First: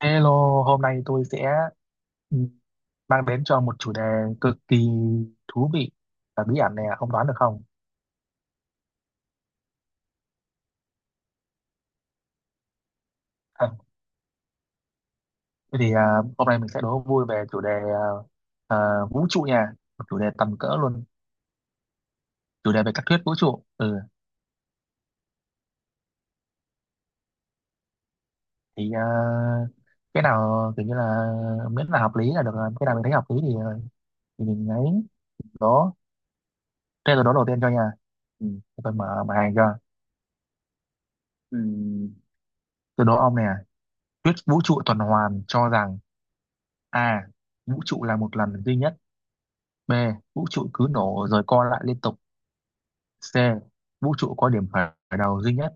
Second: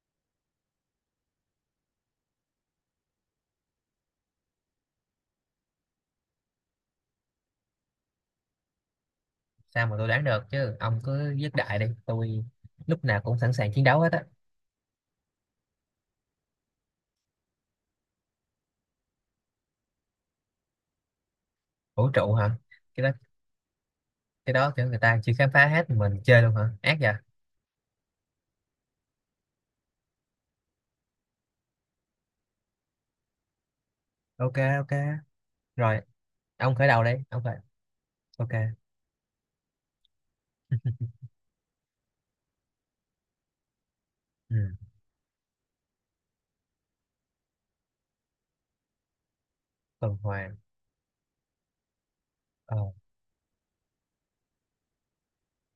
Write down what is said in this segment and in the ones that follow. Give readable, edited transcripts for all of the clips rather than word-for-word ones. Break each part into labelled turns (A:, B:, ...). A: Hello, hôm nay tôi sẽ ừ, mang đến cho một chủ đề cực kỳ thú vị và bí ẩn này, không đoán được không?
B: Sao mà tôi đoán được chứ? Ông cứ dứt đại đi, tôi lúc nào cũng sẵn
A: À,
B: sàng chiến đấu hết á.
A: thế thì hôm nay mình sẽ đố vui về chủ đề à, vũ trụ nha, một chủ đề tầm cỡ luôn,
B: Vũ trụ hả?
A: chủ đề về
B: cái
A: các
B: đó
A: thuyết vũ trụ. Ừ,
B: cái đó kiểu người ta chưa khám phá hết mình chơi luôn hả, ác vậy.
A: thì cái nào kiểu như là miễn là hợp lý là được, rồi. Cái nào mình thấy hợp lý thì
B: OK.
A: mình ấy
B: OK,
A: đố.
B: rồi. Ông khởi đầu đi
A: Thế tôi đố
B: ông,
A: đầu
B: khởi.
A: tiên cho nha. Ừ,
B: OK.
A: để tôi mở bài cho. Ừ, tôi đố ông nè, thuyết
B: Ừ.
A: vũ trụ tuần hoàn cho rằng A. Vũ trụ là một lần duy nhất. B.
B: Tuần
A: Vũ
B: hoàn.
A: trụ cứ nổ rồi co lại liên tục.
B: Ờ.
A: C. Vũ trụ có điểm khởi khởi đầu duy nhất.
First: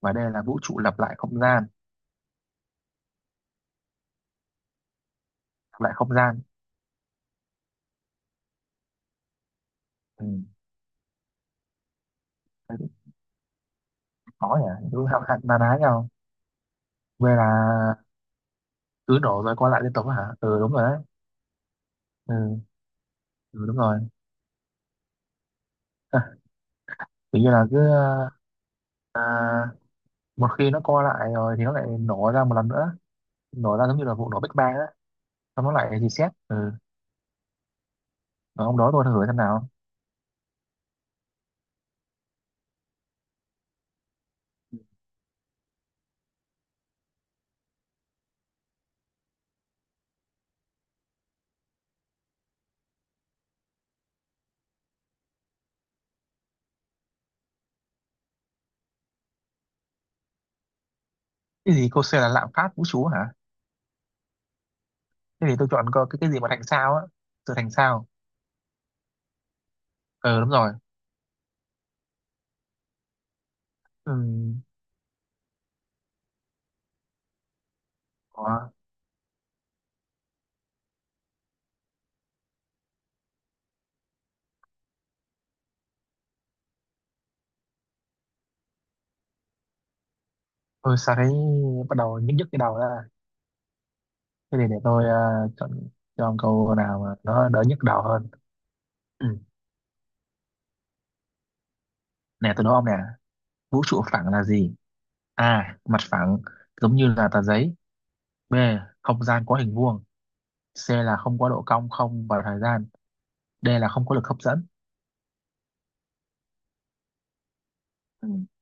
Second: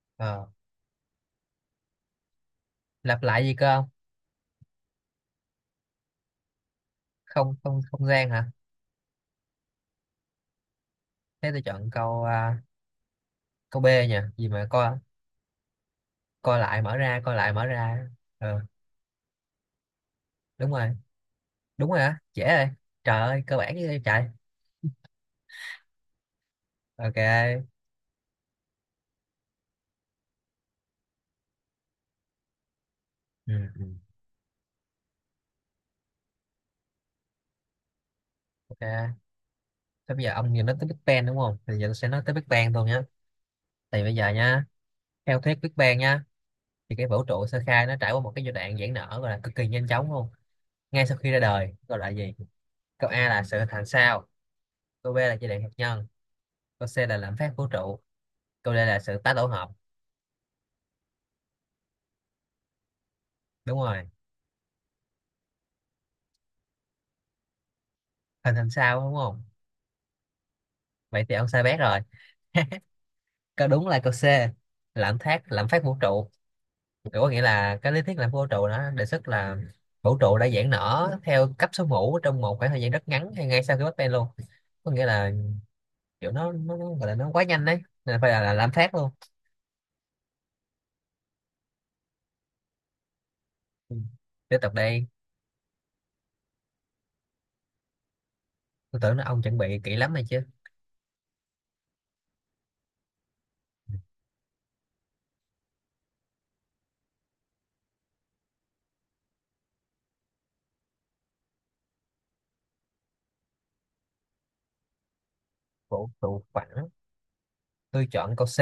A: Và D là
B: Ờ,
A: vũ trụ lặp lại không gian.
B: lặp lại gì cơ ông?
A: Lặp lại không gian.
B: Không không không gian hả?
A: Ừ.
B: Thế tôi chọn
A: Thế cũng
B: câu B nha, gì
A: khó
B: mà
A: nhỉ.
B: coi.
A: Đúng hạn hạn na ná nhau.
B: Coi lại mở ra,
A: V
B: coi lại mở
A: là
B: ra. Ờ
A: cứ nổ rồi co lại liên tục á hả? Ừ
B: đúng
A: đúng rồi
B: rồi,
A: đấy.
B: đúng rồi á, dễ
A: Ừ,
B: rồi. Trời ơi, cơ
A: ừ
B: bản
A: đúng
B: như
A: rồi.
B: vậy trời.
A: À, tự nhiên là
B: OK.
A: cứ à, một khi nó co lại rồi thì nó lại nổ ra một lần nữa.
B: Ừ,
A: Nổ
B: ừ.
A: ra giống như là vụ nổ Big Bang á. Xong nó lại reset. Ừ. Rồi ông đó tôi
B: OK.
A: thử xem nào.
B: Thế bây giờ ông vừa nói tới Big Bang đúng không? Thì giờ tôi sẽ nói tới Big Bang thôi nhé. Thì bây giờ nha, theo thuyết Big Bang nha, thì cái vũ trụ sơ khai nó trải qua một cái giai đoạn giãn nở gọi là cực kỳ nhanh chóng luôn. Ngay sau khi ra đời, gọi là gì? Câu A là sự hình thành sao, câu B là giai đoạn hạt nhân, câu C là lạm phát vũ trụ, câu D là sự tái tổ hợp.
A: Cái gì cô C là lạm phát vũ trụ hả?
B: Đúng rồi,
A: Thế thì tôi chọn có cái gì mà thành sao á, sự thành sao.
B: hình thành sao đúng không?
A: Ờ đúng rồi.
B: Vậy thì ông sai bét rồi. Câu đúng là câu C,
A: Ừm,
B: lạm phát vũ trụ. Kiểu có nghĩa là cái lý thuyết làm vũ trụ
A: có
B: nó đề xuất là vũ trụ đã giãn nở theo cấp số mũ trong một khoảng thời gian rất ngắn hay ngay sau khi Big Bang luôn, có nghĩa là kiểu nó gọi là nó quá nhanh đấy nên phải là làm phát luôn.
A: tôi sao thấy bắt đầu nhức nhức cái đầu ra.
B: Ừ. Tiếp
A: Thế thì
B: tục
A: để tôi
B: đây.
A: chọn cho ông câu nào mà nó đỡ nhức đầu hơn.
B: Tôi tưởng là
A: Ừm,
B: ông chuẩn bị kỹ lắm này chứ.
A: nè tôi đố ông nè, vũ trụ phẳng là gì? A, mặt phẳng giống như là tờ giấy. B, không gian có hình vuông. C là không có độ cong không và thời gian. D là không có lực hấp dẫn.
B: Vũ trụ phẳng, tôi
A: Ừ.
B: chọn câu C.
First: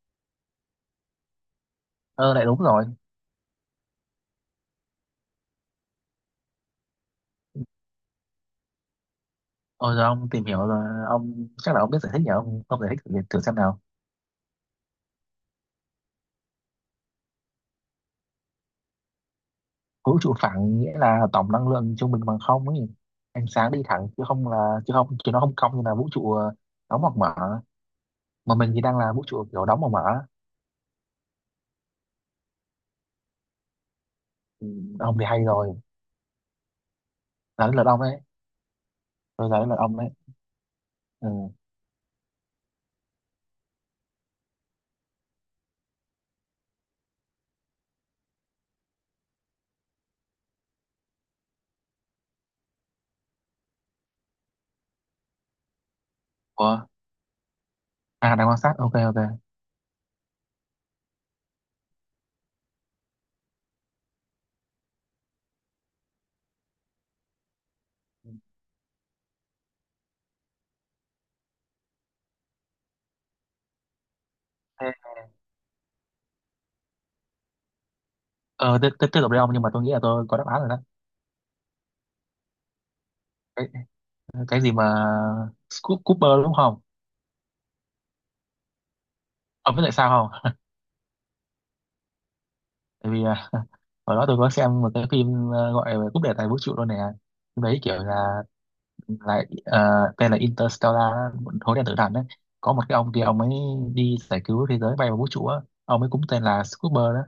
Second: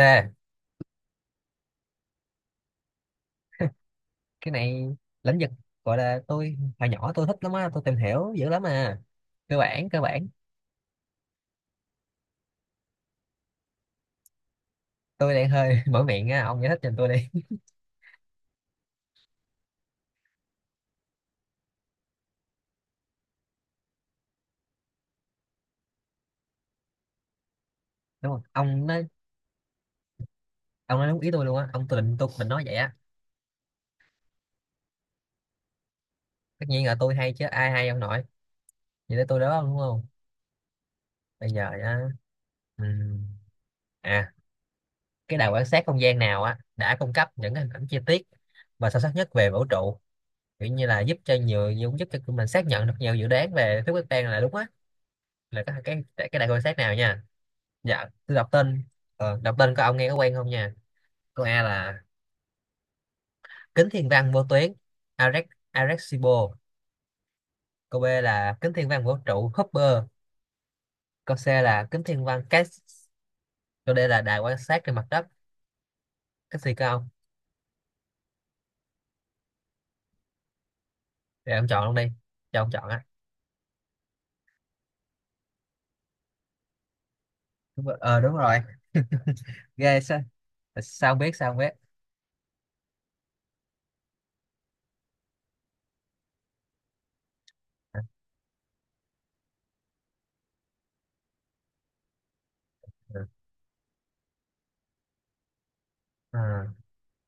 A: Ờ lại đúng rồi.
B: Cái này lĩnh vực gọi là tôi hồi nhỏ tôi thích lắm á, tôi tìm hiểu dữ lắm à. Cơ bản,
A: Ôi
B: cơ
A: giờ
B: bản.
A: ông tìm hiểu rồi ông chắc là ông biết giải thích nhỉ, ông giải thích thử xem nào.
B: Tôi đang hơi mở miệng á, ông giải thích cho tôi đi.
A: Vũ trụ phẳng nghĩa là tổng năng lượng trung bình bằng không ấy, ánh sáng đi thẳng chứ nó không cong như là vũ trụ đóng hoặc mở.
B: Đúng không
A: Mà mình thì
B: ông
A: đang
B: nói?
A: là vũ trụ kiểu đóng hoặc mở.
B: Ông nói đúng ý tôi luôn á ông, tôi định nói vậy á.
A: Ừ, ông thì hay rồi,
B: Tất nhiên là tôi hay chứ
A: là
B: ai
A: đến lượt
B: hay, ông
A: ông đấy.
B: nội. Vậy tới tôi
A: Tôi là
B: đó
A: đến lượt
B: đúng
A: ông
B: không?
A: đấy. Ừ.
B: Bây giờ nhá. ừm, à cái đài quan sát không gian nào á đã cung cấp những cái hình ảnh chi tiết và sâu sắc nhất về vũ trụ, kiểu như là giúp cho nhiều, giúp giúp cho tụi mình xác nhận được nhiều dự đoán về thuyết Big Bang là đúng á, là cái, cái đài quan sát
A: Ủa?
B: nào nha? Dạ
A: À
B: tôi
A: đang
B: đọc
A: quan sát,
B: tên.
A: ok, ok.
B: Đọc tên của ông nghe có quen không nha. Câu A là kính thiên văn vô tuyến Arex, Arecibo. Câu B là kính thiên văn vũ trụ Hubble. Câu C là kính thiên văn Cassiopeia. Câu D là đài quan sát
A: Thế-
B: trên mặt đất. Cách xì cơ ông.
A: ờ tiếp tiếp tiếp tục đi ông, nhưng mà tôi nghĩ là tôi có đáp án rồi đó.
B: Để ông chọn luôn đi, cho ông chọn á.
A: Cái, cái gì mà Scoop Cooper đúng không?
B: Đúng rồi. Ờ đúng rồi.
A: Ông biết tại
B: Ghê sao?
A: sao không?
B: Sao không biết, sao không biết.
A: tại vì hồi đó tôi có xem một cái phim gọi là Cúp đề tài vũ trụ luôn nè. Phim đấy kiểu là tên là Interstellar á, hố đen tử thần đấy, có một cái ông kia
B: Ờ,
A: ông ấy đi giải cứu thế giới bay vào vũ trụ á. Ông ấy cũng
B: ờ.
A: tên là Scooper đó.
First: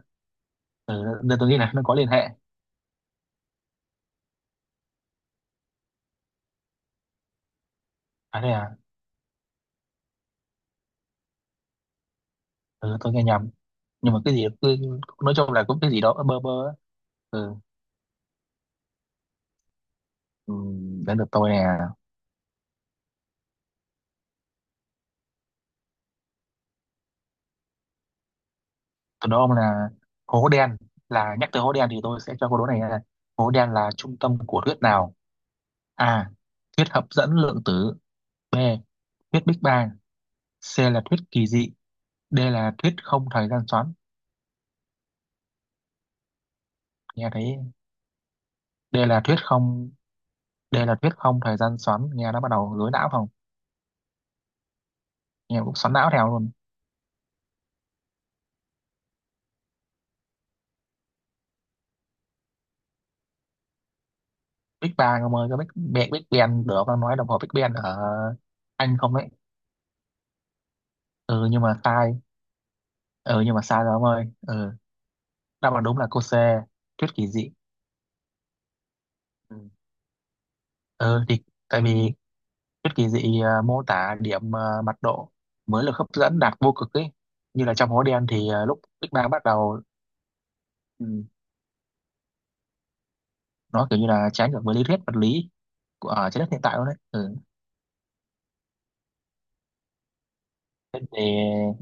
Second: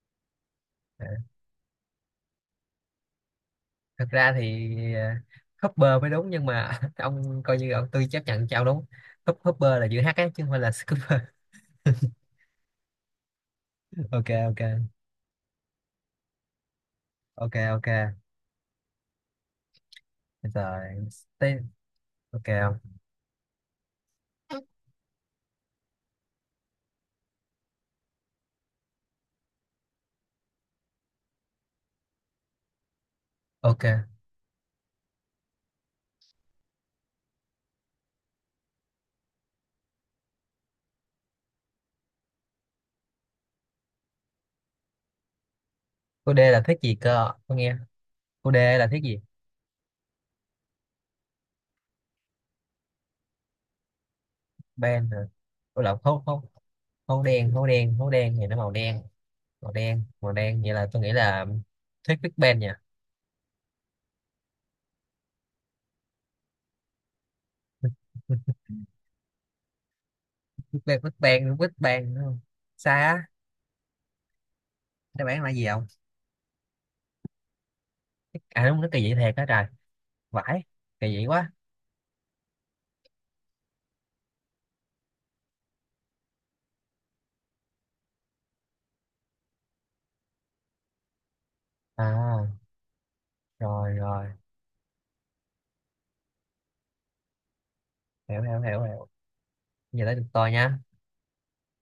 B: À.
A: Ừ, nên tôi nghĩ là nó có liên hệ.
B: Thật ra thì Hopper mới đúng nhưng mà ông coi như ông, tôi chấp
A: À
B: nhận
A: đây
B: cho ông
A: à.
B: đúng. Hopper là chữ H á chứ không phải là Scooper.
A: Ừ, tôi nghe nhầm. Nhưng mà
B: OK,
A: cái gì
B: OK.
A: cứ, nói chung là cũng cái gì đó bơ bơ á.
B: OK,
A: Ừ,
B: OK. Bây
A: ừ
B: giờ
A: đến được tôi nè.
B: tên, OK không?
A: Tôi đố ông là hố đen, là nhắc tới hố đen thì tôi sẽ cho câu đố này là hố đen
B: OK,
A: là trung tâm của thuyết nào. A, thuyết hấp dẫn lượng tử. B, thuyết Big Bang. C là thuyết kỳ dị. D là thuyết không thời gian xoắn.
B: cô D là thuyết gì
A: Nghe
B: cơ
A: thấy
B: tôi nghe? Cô D là
A: D
B: thuyết gì?
A: là thuyết không D là thuyết không thời gian xoắn nghe nó bắt đầu rối não không,
B: Ben hả?
A: nghe cũng
B: Cô
A: xoắn
B: lộc
A: não
B: hố
A: theo
B: hố,
A: luôn.
B: hố đen hố đen thì nó màu đen, màu đen, vậy là tôi nghĩ là thuyết Big Bang nha.
A: Big Bang ông ơi, cái Big Bang Big Bang được đang nói đồng hồ Big Bang ở Anh không đấy.
B: Big Bang, Big
A: Ừ
B: Bang,
A: nhưng
B: Big
A: mà
B: Bang
A: sai.
B: đúng không? Sai á?
A: Ừ nhưng mà sai rồi ông ơi. Ừ,
B: Đáp án là gì
A: đáp án
B: không?
A: đúng là cô C, thuyết kỳ dị.
B: À đúng, nó kỳ dị thiệt đó
A: Ừ.
B: trời. Vãi. Kỳ
A: Ừ,
B: dị
A: thì
B: quá.
A: tại vì thuyết kỳ dị mô tả điểm mặt độ mới lực hấp dẫn đạt vô cực ấy, như là trong hố đen thì lúc Big Bang bắt đầu. Ừ,
B: À
A: nó
B: rồi,
A: kiểu như
B: rồi.
A: là trái ngược với lý thuyết vật lý của trái đất hiện tại luôn đấy. Ừ,
B: Hiểu, hiểu, hiểu, hiểu. Giờ tới được tôi nha.
A: thế thì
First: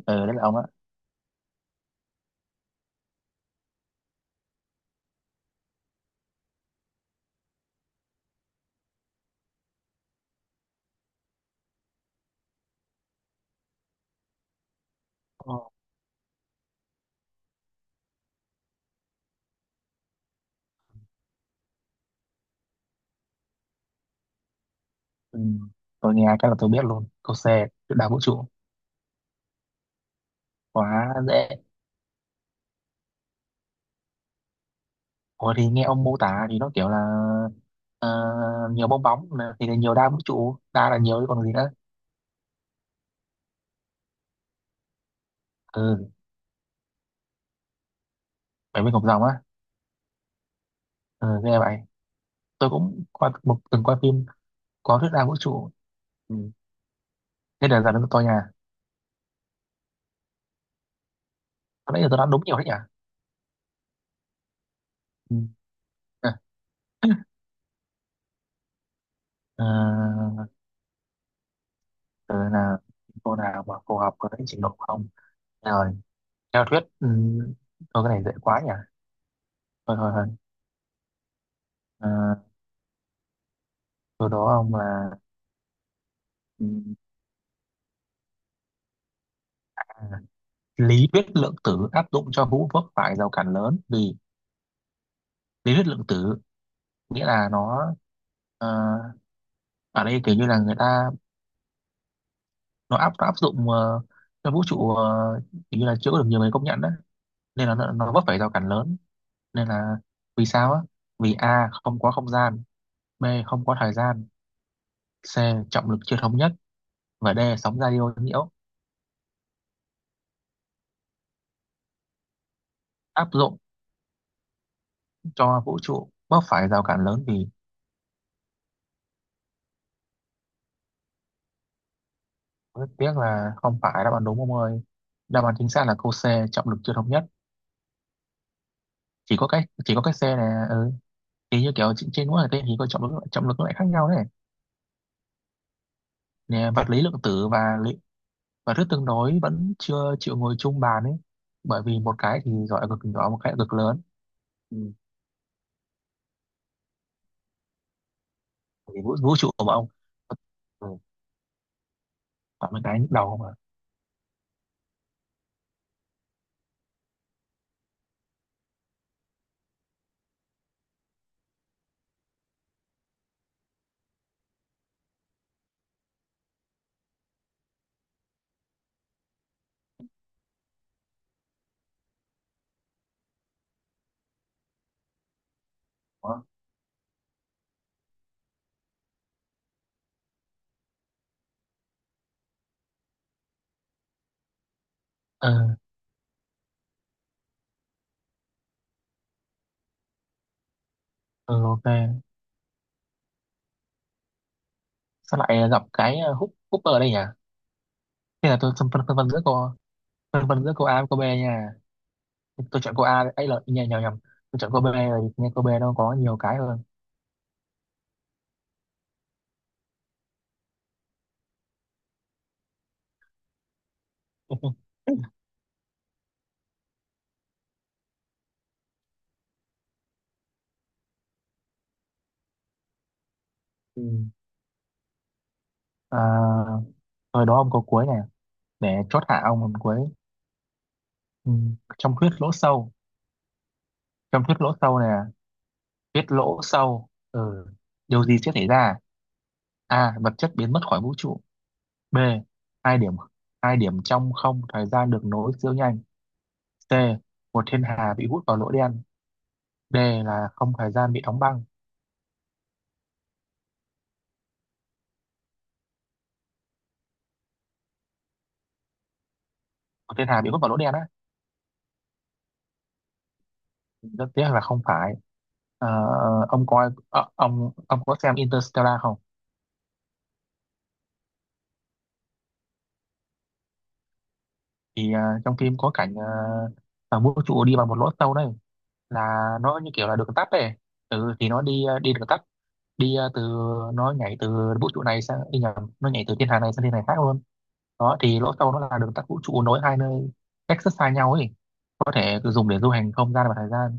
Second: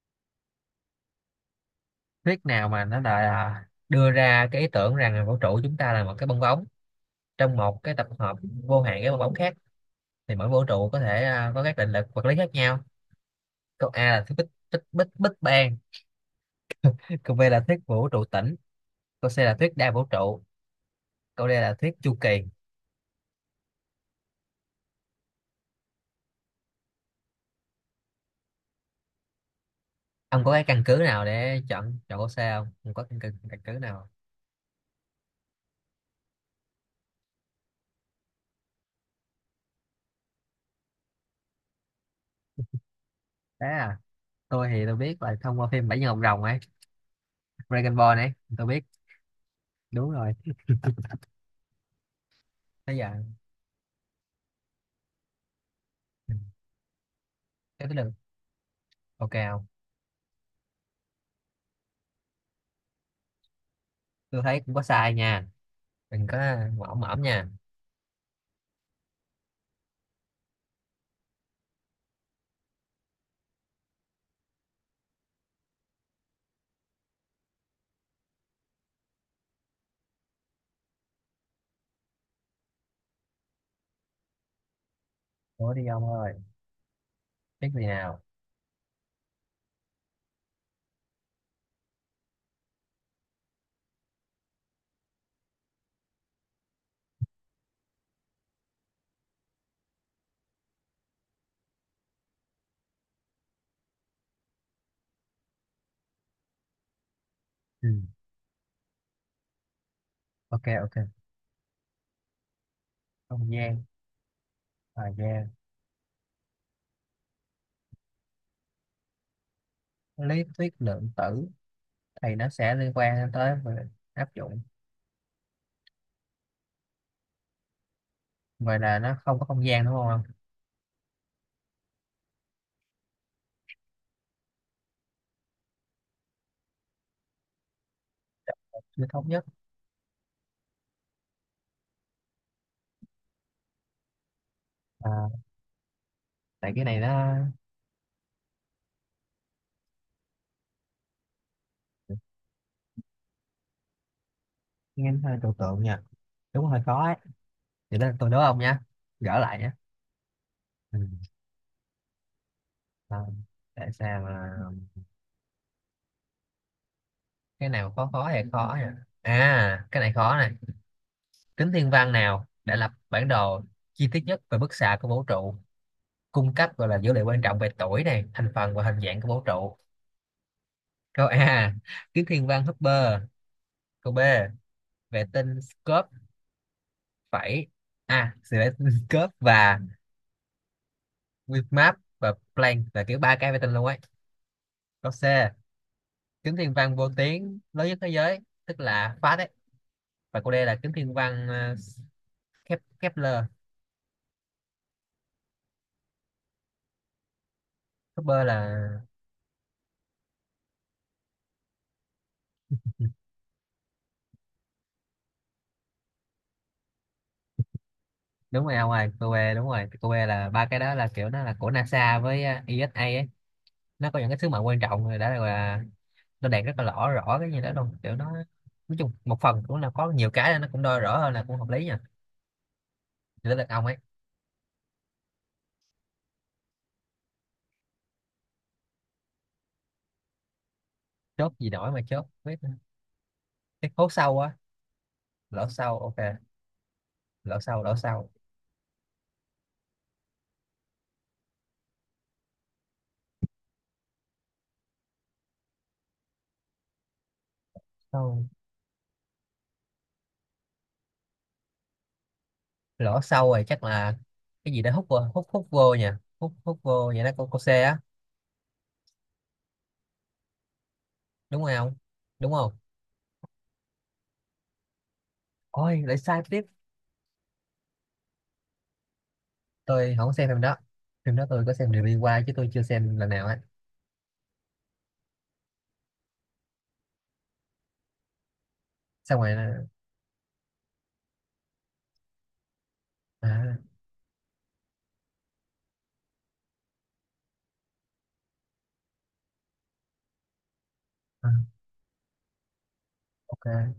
A: đấy là ông á.
B: Thuyết nào mà nó là đưa ra cái ý tưởng rằng là vũ trụ chúng ta là một cái bong bóng trong một cái tập hợp vô hạn cái bong bóng khác, thì mỗi vũ trụ có thể có các định lực vật lý khác nhau? Câu A là thuyết Big Big Big Big Bang. Câu B là thuyết vũ trụ tĩnh. Câu C là thuyết đa vũ trụ. Câu đây là thuyết chu kỳ.
A: Ừ. Tôi nghe cái là tôi biết luôn câu C, trước đảo vũ trụ.
B: Ông có cái căn cứ
A: Quá
B: nào
A: dễ.
B: để chọn chọn câu C không? Ông có căn cứ nào không?
A: Ủa thì nghe ông mô tả thì nó kiểu là ờ, nhiều bong bóng thì là nhiều đa vũ trụ, đa là nhiều chứ còn gì nữa.
B: Thế tôi thì tôi biết là thông qua phim Bảy Nhân
A: Ừ,
B: Ngọc Rồng ấy, Dragon Ball ấy, tôi biết,
A: bảy viên ngọc rồng á.
B: đúng rồi.
A: Ừ nghe vậy, tôi
B: Bây
A: cũng
B: giờ,
A: coi một từng coi phim có thuyết đa vũ trụ.
B: ừ,
A: Ừ. Thế là
B: cái
A: giờ
B: cái
A: nó
B: được,
A: tôi nha.
B: OK không?
A: Có lẽ là tôi đã đúng nhiều đấy nhỉ.
B: Tôi thấy cũng có sai
A: Ừ.
B: nha, đừng có
A: À,
B: mõm mõm nha.
A: ờ, từ là cô nào mà phù hợp với trình độ của ông. Ờ, theo thuyết thôi cái này dễ quá nhỉ, thôi thôi thôi. à, sau đó ông là
B: Ủa đi ông ơi,
A: ừ,
B: biết gì nào?
A: à, lý thuyết lượng tử áp dụng cho hữu vấp phải rào cản lớn vì lý thuyết lượng tử nghĩa là nó ờ, ở đây kiểu như là người ta nó áp dụng cho vũ trụ kiểu như là chưa có được nhiều người công nhận đấy, nên là
B: Ừ,
A: nó vấp phải rào cản lớn. Nên là vì
B: OK,
A: sao á?
B: OK.
A: Vì A, không có không gian. B,
B: Không
A: không có
B: gian,
A: thời gian.
B: thời
A: C,
B: gian.
A: trọng lực chưa thống nhất. Và D, sóng radio nhiễu.
B: Lý thuyết lượng tử thì nó sẽ liên
A: Áp
B: quan tới
A: dụng
B: về áp dụng.
A: cho vũ trụ bớt phải rào cản lớn vì.
B: Vậy là nó không có không gian đúng không?
A: Rất tiếc là không phải đáp án đúng ông ơi. Đáp án chính xác là câu C, trọng lực chưa thống nhất.
B: Chưa thống
A: chỉ
B: nhất.
A: có cái chỉ có cái C này. Ừ. Thì như kiểu trên trên mỗi hành tinh thì có trọng lực, trọng lực nó lại khác nhau đấy.
B: À,
A: Nè,
B: tại cái
A: vật
B: này
A: lý lượng
B: nó
A: tử và thuyết tương đối vẫn chưa chịu ngồi chung bàn ấy, bởi vì một cái thì gọi là cực nhỏ, một cái là cực lớn. Ừ.
B: nghe hơi trừu tượng nhỉ. Đúng, hơi khó ấy. Thì đó, tôi đố ông nhá,
A: Thì vũ
B: gỡ
A: trụ
B: lại
A: mà
B: nhá.
A: ông. Ừ.
B: Ừ.
A: Toàn mấy cái nhức đầu
B: Không,
A: mà.
B: tại sao mà cái nào khó, khó hay khó nhỉ. À cái này khó này. Kính thiên văn nào đã lập bản đồ chi tiết nhất về bức xạ của vũ trụ, cung cấp gọi là dữ liệu quan trọng về tuổi này, thành phần và hình dạng của vũ trụ? Câu A, kính thiên văn Hubble. Câu B, vệ tinh Scopes,
A: Đó.
B: phẩy a, vệ tinh Scopes và Weather và Planck, là kiểu ba cái vệ tinh luôn ấy. Câu C,
A: Ừ,
B: kiếm thiên văn vô tuyến lớn nhất thế giới, tức là Pháp đấy. Và cô đây là kiếm thiên văn
A: ừ, ok.
B: Kepler.
A: Sao lại gặp cái hút hút ở đây nhỉ?
B: Kepler
A: Thế là tôi phân
B: là,
A: phân, phân vân giữa cô, phân vân giữa câu A với câu B nha. Tôi chọn câu A đấy. Ấy là nhầm nhầm nhầm, tôi chọn câu B rồi, nghe câu B nó có nhiều cái hơn.
B: đúng rồi. Ngoài cô bé đúng rồi, cô bé là ba cái đó là kiểu nó là của NASA với ESA ấy. Nó có những cái sứ mệnh quan trọng rồi đã là, nó đạt rất là rõ, rõ cái gì đó luôn kiểu nó, nói chung một phần cũng là có nhiều cái nó cũng đo rõ hơn, là cũng hợp lý nha. Chỉ là ông ấy.
A: ừ. à, rồi đó ông câu cuối này, để chốt hạ ông câu cuối.
B: Chốt
A: Ừ.
B: gì nổi mà
A: Trong
B: chốt
A: thuyết lỗ
B: biết.
A: sâu,
B: Cái hố sâu
A: trong
B: á.
A: thuyết lỗ sâu này,
B: Lỗ sâu, OK.
A: thuyết lỗ sâu.
B: Lỗ
A: Ừ.
B: sâu, lỗ
A: Điều
B: sâu.
A: gì sẽ xảy ra? A, vật chất biến mất khỏi vũ trụ. B, hai điểm, hai điểm trong không thời gian được nối siêu nhanh. C, một thiên hà bị hút
B: Sâu.
A: vào lỗ đen. D là không thời gian bị đóng băng.
B: Lỗ sâu rồi, chắc là cái gì đó hút vô, hút hút vô nha, hút hút vô vậy đó, cô xe á,
A: Một thiên hà bị hút vào lỗ đen á.
B: đúng không? Đúng không?
A: Rất tiếc là không phải. Ờ,
B: Ôi lại sai tiếp.
A: ông coi ông có xem Interstellar không?
B: Tôi không xem phim đó, phim đó tôi có xem review qua chứ tôi chưa xem lần nào á.
A: Thì trong phim có cảnh thằng vũ trụ đi vào một lỗ sâu đấy, là
B: Xong rồi
A: nó
B: là.
A: như kiểu là đường tắt ấy. Ừ, thì nó đi đi đường tắt, đi từ,
B: À,
A: nó nhảy từ vũ trụ này sang, đi nhầm, nó nhảy từ thiên hà này sang thiên hà khác luôn. Đó thì lỗ sâu nó là đường tắt vũ trụ, nối hai nơi cách rất xa nhau
B: à,
A: ấy, có thể cứ dùng để du hành không gian và
B: OK,
A: thời gian.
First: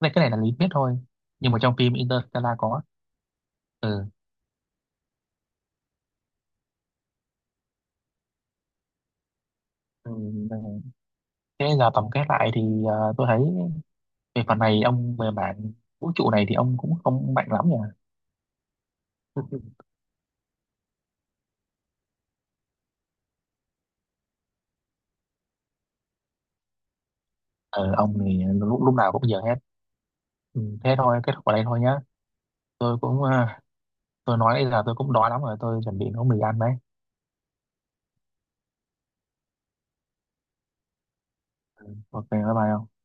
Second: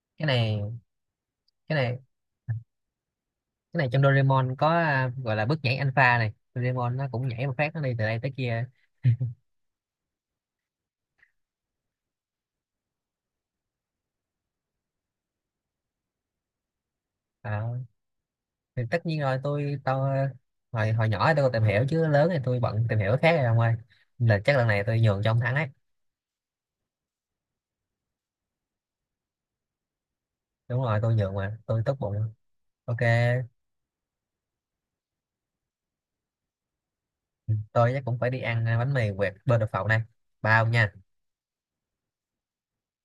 A: cái này, cái
B: cái
A: này là lý
B: này
A: thuyết thôi, nhưng mà trong
B: cái
A: phim
B: này
A: Interstellar có.
B: Cái này trong
A: Ừ.
B: Doraemon có gọi là bước nhảy alpha này, Doraemon nó cũng nhảy một phát nó đi từ đây tới kia.
A: Ừ. Thế giờ tổng kết lại thì tôi thấy về phần này ông, về mảng vũ trụ này thì ông cũng không mạnh
B: À,
A: lắm nhỉ.
B: thì tất nhiên rồi, tôi tôi hồi, hồi nhỏ tôi còn tìm hiểu chứ lớn thì tôi bận tìm hiểu cái khác rồi ông ơi, là chắc lần này tôi nhường cho ông thắng ấy.
A: Ờ, ông thì lúc nào cũng giờ hết. Ừ,
B: Đúng
A: thế
B: rồi, tôi
A: thôi, kết
B: nhượng
A: thúc ở
B: mà,
A: đây thôi
B: tôi tốt
A: nhá.
B: bụng. OK,
A: Tôi cũng tôi nói bây giờ tôi cũng đói lắm rồi, tôi chuẩn bị nấu mì ăn đấy.
B: tôi chắc cũng phải đi ăn bánh mì quẹt bên đập phộng này, bao nha.
A: Ừ, ok, bye bye ông.